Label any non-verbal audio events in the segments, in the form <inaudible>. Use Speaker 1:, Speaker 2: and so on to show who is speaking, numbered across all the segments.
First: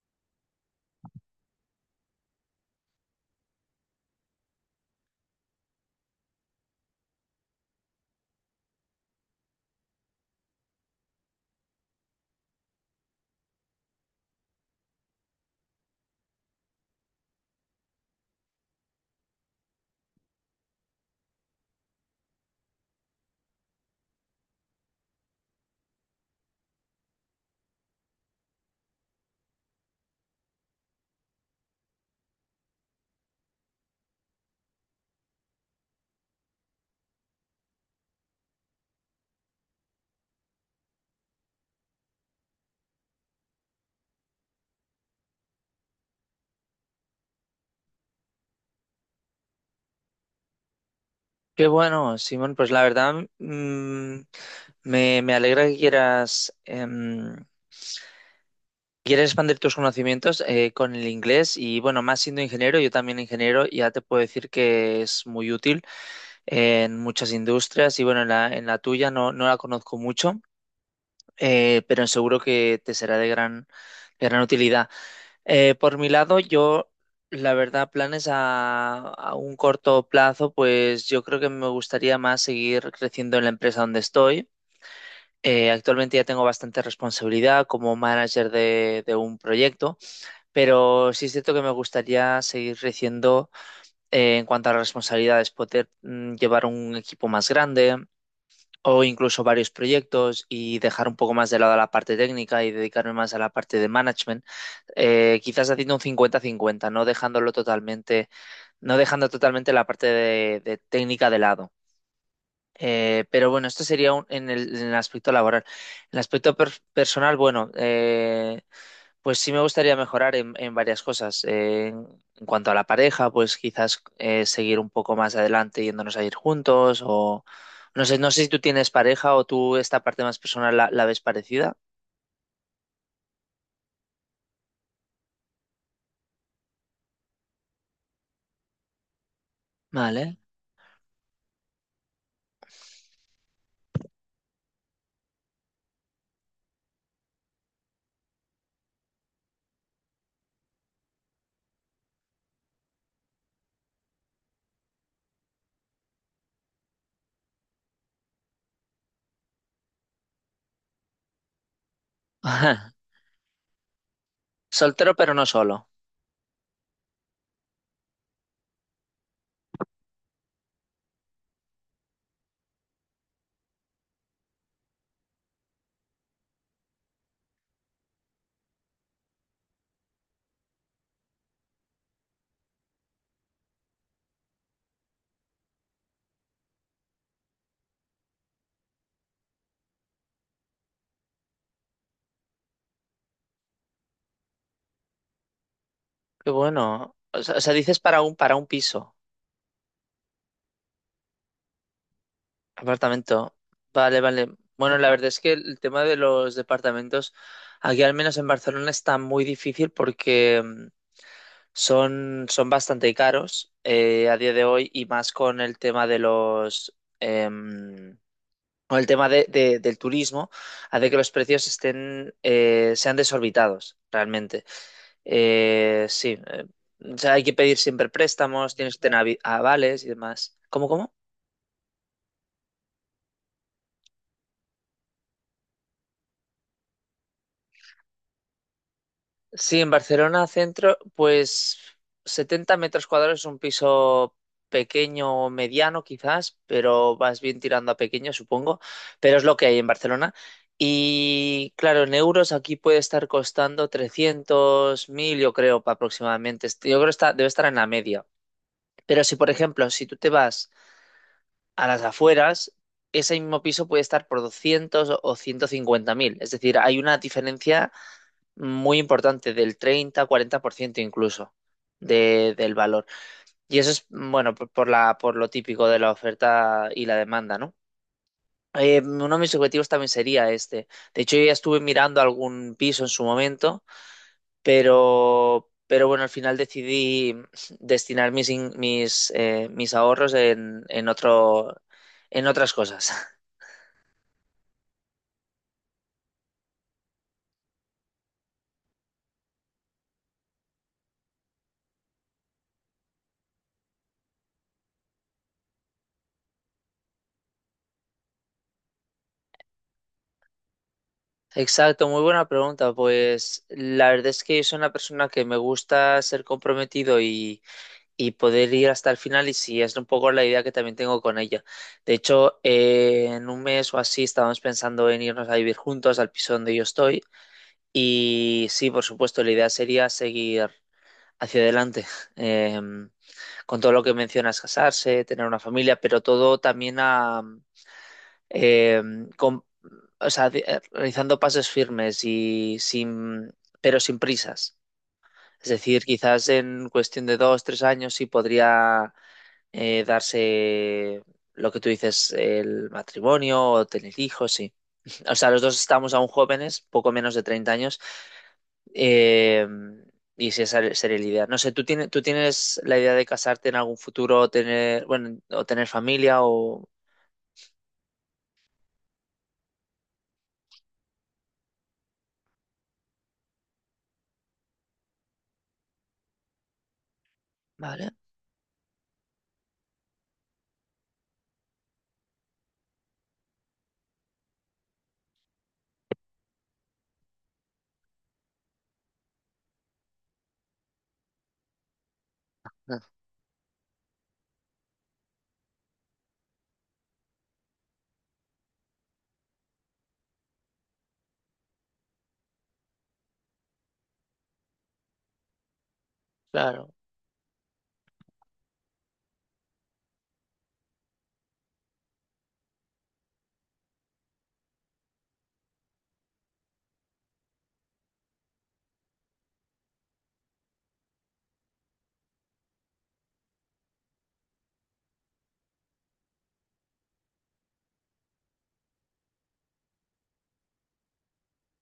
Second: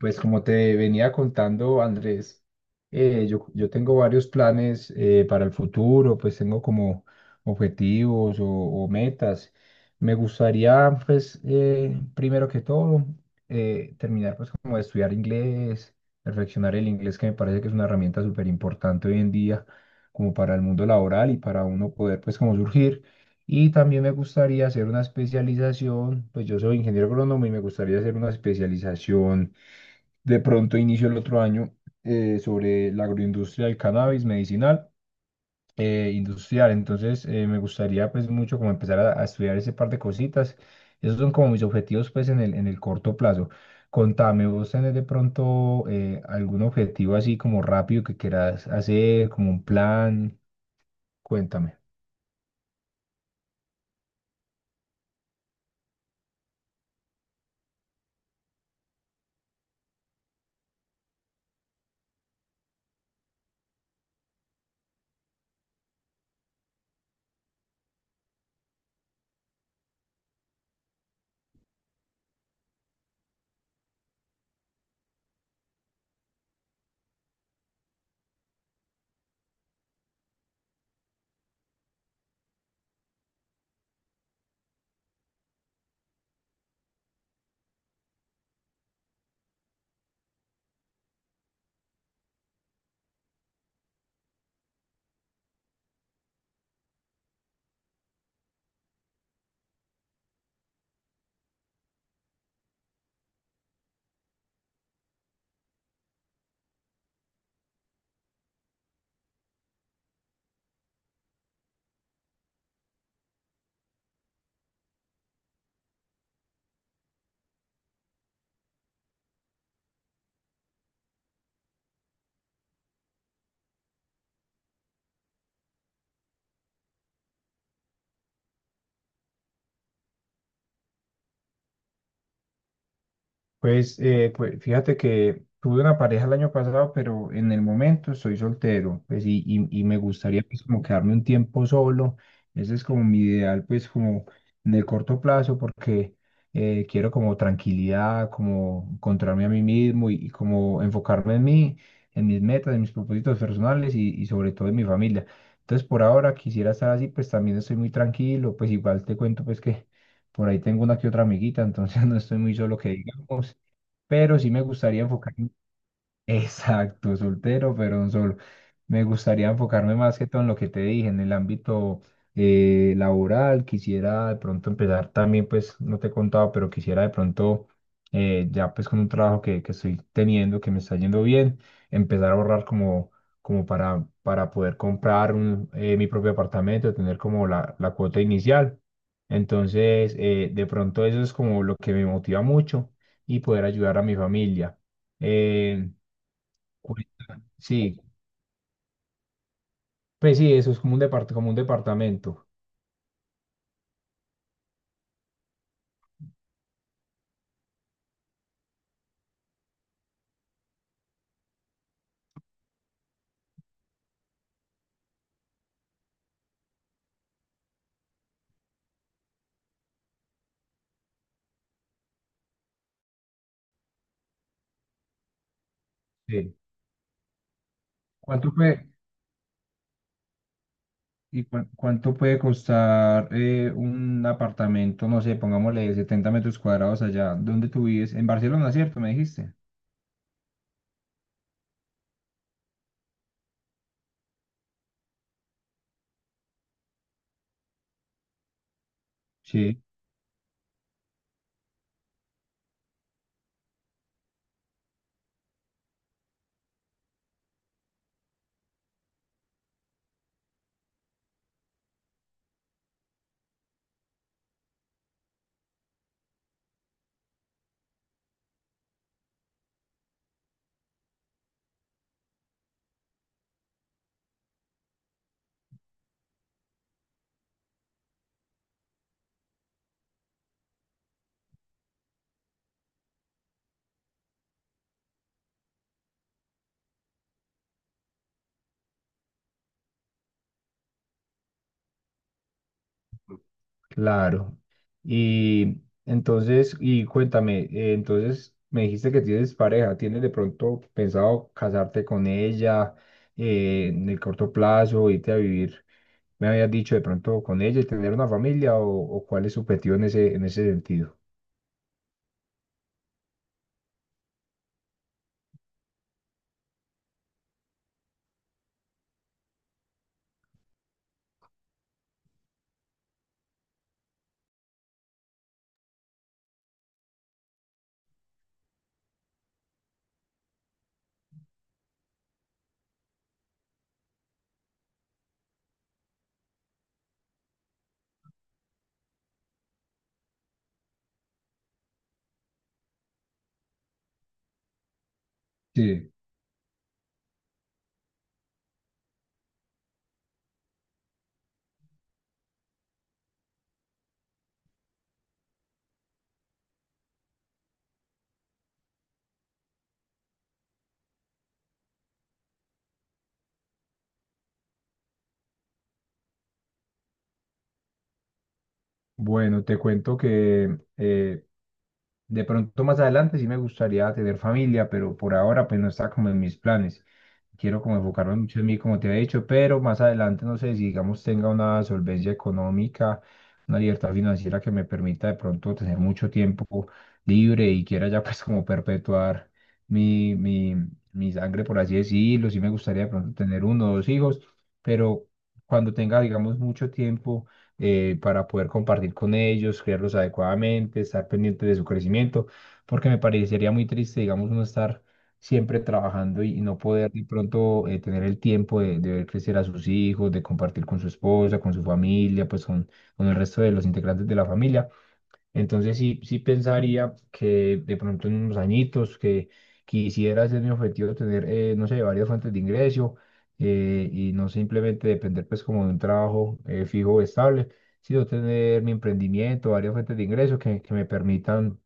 Speaker 1: Pues como te venía contando, Andrés, yo tengo varios planes para el futuro. Pues tengo como objetivos o metas. Me gustaría, pues, primero que todo, terminar pues como de estudiar inglés, perfeccionar el inglés, que me parece que es una herramienta súper importante hoy en día, como para el mundo laboral y para uno poder pues como surgir. Y también me gustaría hacer una especialización. Pues yo soy ingeniero agrónomo y me gustaría hacer una especialización de pronto inicio el otro año, sobre la agroindustria del cannabis medicinal, industrial. Entonces me gustaría pues mucho como empezar a estudiar ese par de cositas. Esos son como mis objetivos pues en el corto plazo. Contame, vos tenés de pronto algún objetivo así como rápido que quieras hacer, como un plan,
Speaker 2: Qué
Speaker 1: cuéntame.
Speaker 2: bueno, Simón, pues la verdad, me alegra que quieras expandir tus conocimientos con el inglés y bueno, más siendo ingeniero, yo también ingeniero, ya te puedo decir que es muy útil en muchas industrias y bueno, en la tuya no, no la conozco mucho, pero seguro que te será de gran utilidad. Por mi lado, yo, la verdad, planes a, un corto plazo, pues yo creo que me gustaría más seguir creciendo en la empresa donde estoy. Actualmente ya tengo bastante responsabilidad como manager de un proyecto, pero sí es cierto que me gustaría seguir creciendo en cuanto a las responsabilidades, poder llevar un equipo más grande, o incluso varios proyectos y dejar un poco más de lado la parte técnica y dedicarme más a la parte de management, quizás haciendo un 50-50, no dejándolo totalmente, no dejando totalmente la parte de técnica de lado. Pero bueno, esto sería en el aspecto laboral. En el aspecto personal, bueno, pues sí me gustaría mejorar en varias cosas. En cuanto a la pareja, pues quizás, seguir un poco más adelante yéndonos a ir juntos o no sé, no sé si tú tienes pareja o tú esta parte más personal la ves parecida.
Speaker 1: Pues, pues fíjate que tuve una pareja el año pasado, pero en el momento estoy soltero, pues y me
Speaker 2: Vale.
Speaker 1: gustaría pues como quedarme un tiempo solo. Ese es como mi ideal, pues como en el corto plazo, porque quiero como tranquilidad, como encontrarme a mí mismo y como enfocarme en mí, en mis metas, en mis propósitos personales y sobre todo en mi familia. Entonces, por ahora quisiera estar así. Pues también estoy muy tranquilo, pues igual te cuento pues que por ahí tengo una que otra amiguita, entonces <laughs> no estoy muy solo
Speaker 2: <laughs>
Speaker 1: que diga, pero sí me gustaría
Speaker 2: Soltero pero no
Speaker 1: enfocarme.
Speaker 2: solo.
Speaker 1: Exacto, soltero, pero un solo. Me gustaría enfocarme más que todo en lo que te dije, en el ámbito laboral. Quisiera de pronto empezar también, pues no te he contado, pero quisiera de pronto, ya pues con un trabajo que estoy teniendo, que me está yendo bien, empezar a ahorrar como, como para poder comprar un, mi propio apartamento, tener como la cuota inicial. Entonces, de pronto eso es como lo que me motiva mucho y poder ayudar a mi familia. Eh,
Speaker 2: Qué bueno. O sea, dices
Speaker 1: sí,
Speaker 2: para un, piso,
Speaker 1: pues sí, eso es como un, como un departamento.
Speaker 2: apartamento. Vale, vale. Bueno, la verdad es que el tema de los departamentos aquí al menos en Barcelona está muy difícil porque son bastante caros, a día de hoy, y más con el tema de los, em, con el tema del turismo, hace que los precios estén sean desorbitados realmente. Sí,
Speaker 1: Sí.
Speaker 2: o sea, hay que pedir siempre
Speaker 1: ¿Cuánto
Speaker 2: préstamos,
Speaker 1: puede,
Speaker 2: tienes que tener avales y demás. ¿Cómo, cómo?
Speaker 1: y cuánto puede costar un apartamento, no sé, pongámosle 70 metros cuadrados allá donde tú vives? En Barcelona, ¿cierto? Me dijiste.
Speaker 2: Sí, en Barcelona centro, pues 70 m² es un piso pequeño o mediano quizás, pero vas bien tirando a pequeño, supongo, pero es lo que hay
Speaker 1: Sí.
Speaker 2: en Barcelona. Y claro, en euros aquí puede estar costando 300.000, yo creo, aproximadamente. Yo creo que está, debe estar en la media. Pero si, por ejemplo, si tú te vas a las afueras, ese mismo piso puede estar por 200 o 150.000. Es decir, hay una diferencia muy importante, del 30-40%, incluso del valor. Y eso es, bueno, por lo típico de la oferta y la demanda, ¿no? Uno de mis objetivos también sería este. De hecho, yo ya estuve mirando algún piso en su momento, pero bueno, al final decidí destinar mis ahorros en otras cosas. <laughs>
Speaker 1: Claro. Y entonces, y cuéntame, entonces me dijiste que tienes pareja. ¿Tienes de pronto pensado casarte con ella en el corto plazo, irte a vivir, me habías dicho de pronto con ella y tener una familia, o cuál es su objetivo en ese sentido?
Speaker 2: Exacto, muy buena pregunta. Pues la verdad es que yo soy una persona que me gusta ser comprometido y poder ir hasta el final, y si es un poco la idea que también tengo con ella. De hecho, en un mes o así estábamos pensando en irnos a vivir juntos al piso donde yo estoy, y sí, por supuesto, la idea sería seguir hacia adelante. <laughs> eh, con todo lo que mencionas, casarse, tener una familia, pero todo también eh, con- o sea, realizando pasos firmes y sin, pero sin prisas. Es decir, quizás en cuestión de 2, 3 años sí podría, darse lo que tú dices, el matrimonio o tener hijos, sí. <laughs> O sea, los dos estamos aún jóvenes, poco menos de 30 años, eh, y sí, esa sería la idea. No sé, ¿tú tienes la idea de casarte en algún futuro, o tener, bueno, o tener familia o...?
Speaker 1: Bueno, te cuento que de pronto más adelante sí me gustaría tener familia, pero por ahora pues no está como en mis planes. Quiero como
Speaker 2: Vale,
Speaker 1: enfocarme mucho en mí, como te había dicho, pero más adelante no sé si digamos tenga una solvencia económica, una libertad financiera que me permita de pronto tener mucho tiempo libre y quiera ya <laughs> pues como perpetuar mi, mi, mi sangre, por así decirlo. Sí me gustaría
Speaker 2: no,
Speaker 1: de pronto tener uno o dos hijos, pero cuando tenga digamos mucho tiempo para poder compartir con ellos, criarlos adecuadamente, estar pendiente de su crecimiento, porque me parecería muy triste, digamos, uno estar siempre trabajando y no
Speaker 2: claro,
Speaker 1: poder de pronto tener el tiempo de ver crecer a sus hijos, de compartir con su esposa, con su familia, pues con el resto de los integrantes de la familia. Entonces sí, sí pensaría que de pronto en unos añitos que quisiera ser mi objetivo tener, no sé, varias fuentes de ingreso y no simplemente depender pues como de un trabajo fijo o estable, sino tener mi emprendimiento, varias fuentes de ingreso que me permitan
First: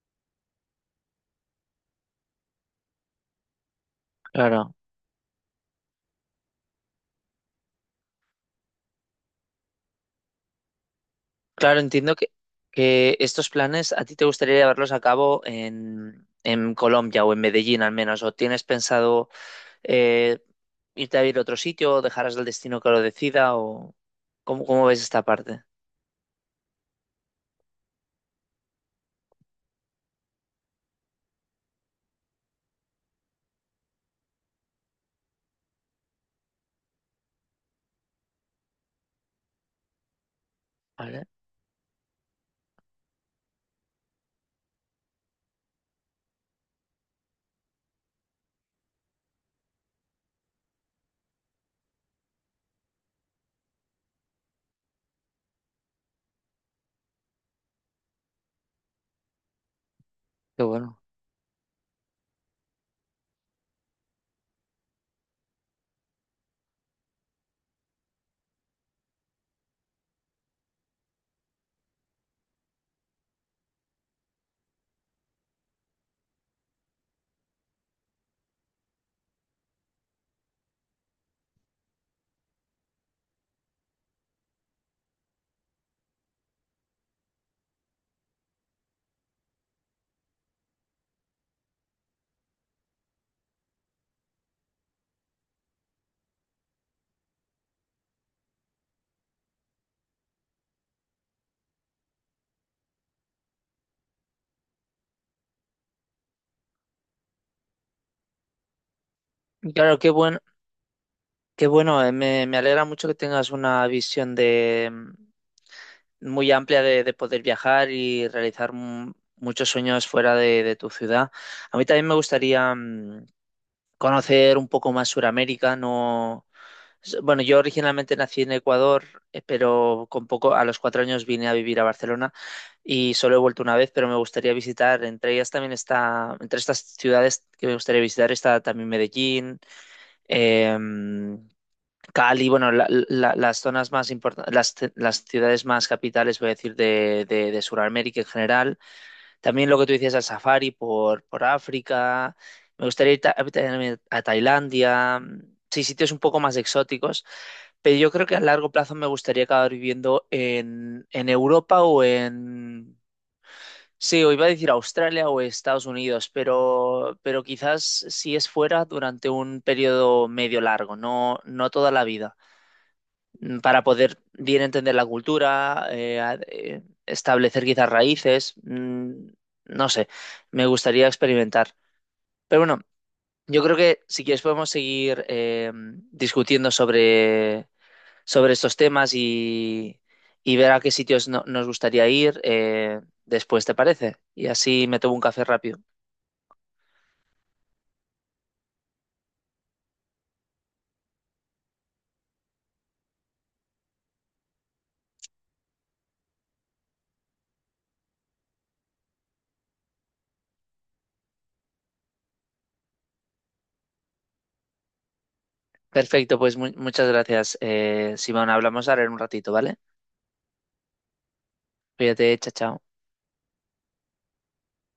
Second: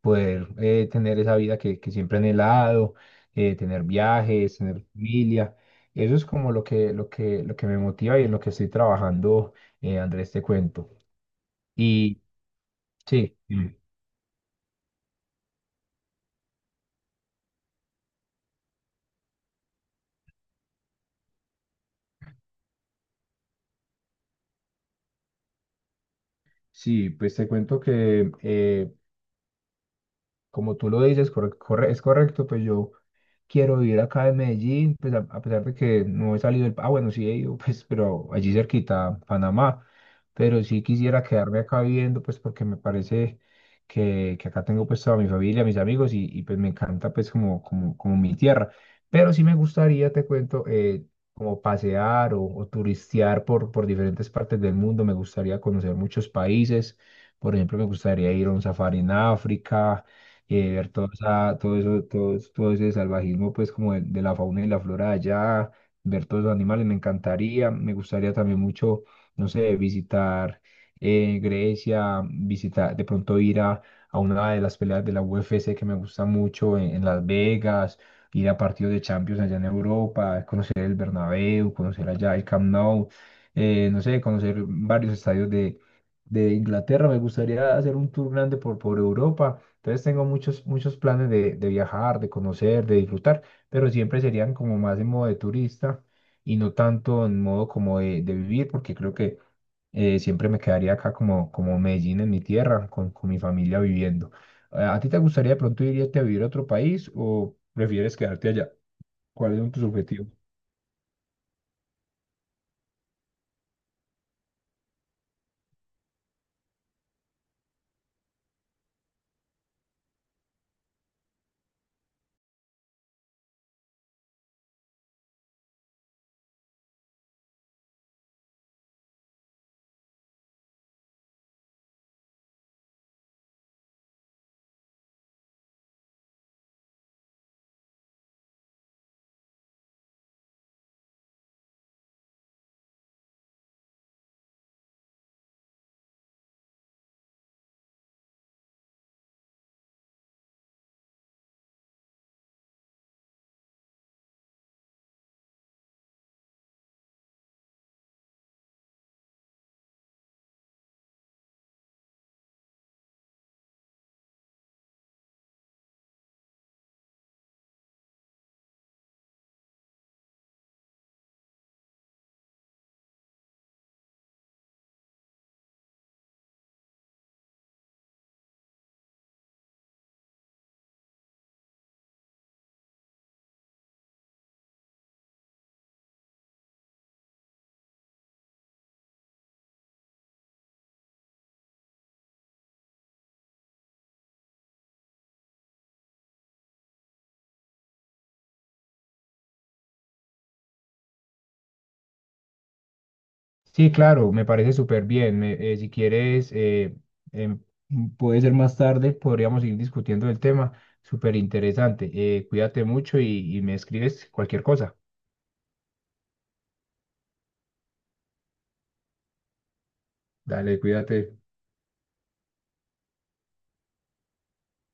Speaker 1: poder tener esa vida que siempre he anhelado, tener viajes,
Speaker 2: claro.
Speaker 1: tener familia. Eso es como lo que, lo que, lo que me motiva y en lo que estoy trabajando, Andrés, te cuento.
Speaker 2: Claro, entiendo
Speaker 1: Y
Speaker 2: que,
Speaker 1: sí.
Speaker 2: estos planes a ti te gustaría llevarlos a cabo en Colombia o en Medellín al menos, o tienes pensado, eh, irte a vivir a otro sitio, o dejarás al destino que lo decida, o cómo, ¿cómo ves esta parte?
Speaker 1: Sí, pues te cuento que como tú lo dices, es correcto, pues yo quiero vivir acá en Medellín, pues a pesar de que no he salido del... Ah, bueno, sí he ido, <laughs> pues, pero allí cerquita, Panamá, pero sí quisiera
Speaker 2: Vale,
Speaker 1: quedarme acá viviendo, pues porque me parece que acá tengo pues toda mi familia, mis amigos y, pues me encanta pues como, como, como mi tierra, pero sí me gustaría, te cuento, como pasear o turistear por diferentes partes del mundo. Me gustaría conocer muchos países. Por ejemplo, me gustaría ir a un safari en África,
Speaker 2: qué
Speaker 1: ver
Speaker 2: bueno.
Speaker 1: todo eso, todo, todo ese salvajismo, pues como de la fauna y la flora de allá, ver todos los animales, me encantaría, me gustaría también mucho, no sé, visitar Grecia, visitar, de pronto ir a una de las peleas de la UFC que me gusta mucho en Las Vegas, ir a partidos de Champions allá en Europa, conocer el Bernabéu, conocer allá el Camp Nou, no sé, conocer varios estadios de Inglaterra. Me gustaría hacer un tour grande por Europa. Entonces tengo muchos, muchos planes de viajar, de conocer, de disfrutar, pero siempre serían como más en modo de turista y no tanto en modo como de vivir, porque creo que siempre me quedaría acá como, como Medellín en mi tierra, con mi familia viviendo. A ti te gustaría de pronto irte a vivir a otro país o prefieres quedarte allá? ¿Cuáles son
Speaker 2: Y
Speaker 1: tus
Speaker 2: claro,
Speaker 1: objetivos?
Speaker 2: qué bueno, me alegra mucho que tengas una visión, de muy amplia, de poder viajar y realizar muchos sueños fuera de tu ciudad. A mí también me gustaría, conocer un poco más Suramérica, no. Bueno, yo originalmente nací en Ecuador, pero con poco, a los 4 años vine a vivir a Barcelona, y solo he vuelto una vez, pero me gustaría visitar, entre ellas también está, entre estas ciudades que me gustaría visitar está también Medellín, em, Cali, bueno, las zonas más importantes, las ciudades más capitales, voy a decir, de Sudamérica en general. También lo que tú decías, al safari por África. Me gustaría ir a Tailandia, sí, sitios un poco más exóticos. Pero yo creo que a largo plazo me gustaría acabar viviendo en Europa o en... Sí, o iba a decir Australia o Estados Unidos, pero, quizás si es fuera durante un periodo medio largo, no, no toda la vida. Para poder bien entender la cultura, establecer quizás raíces. No sé, me gustaría experimentar. Pero bueno, yo creo que si quieres podemos seguir, discutiendo sobre estos temas, y ver a qué sitios nos gustaría ir, después, ¿te parece? Y así me tomo un café rápido.
Speaker 1: Sí, claro, me parece súper bien. Si quieres, em, puede ser más tarde, podríamos ir discutiendo el tema. Súper interesante. Cuídate mucho y me escribes cualquier cosa.
Speaker 2: Perfecto, pues muchas gracias, Simón. Hablamos ahora en un ratito, ¿vale?
Speaker 1: Dale, cuídate.
Speaker 2: Cuídate, chao, chao.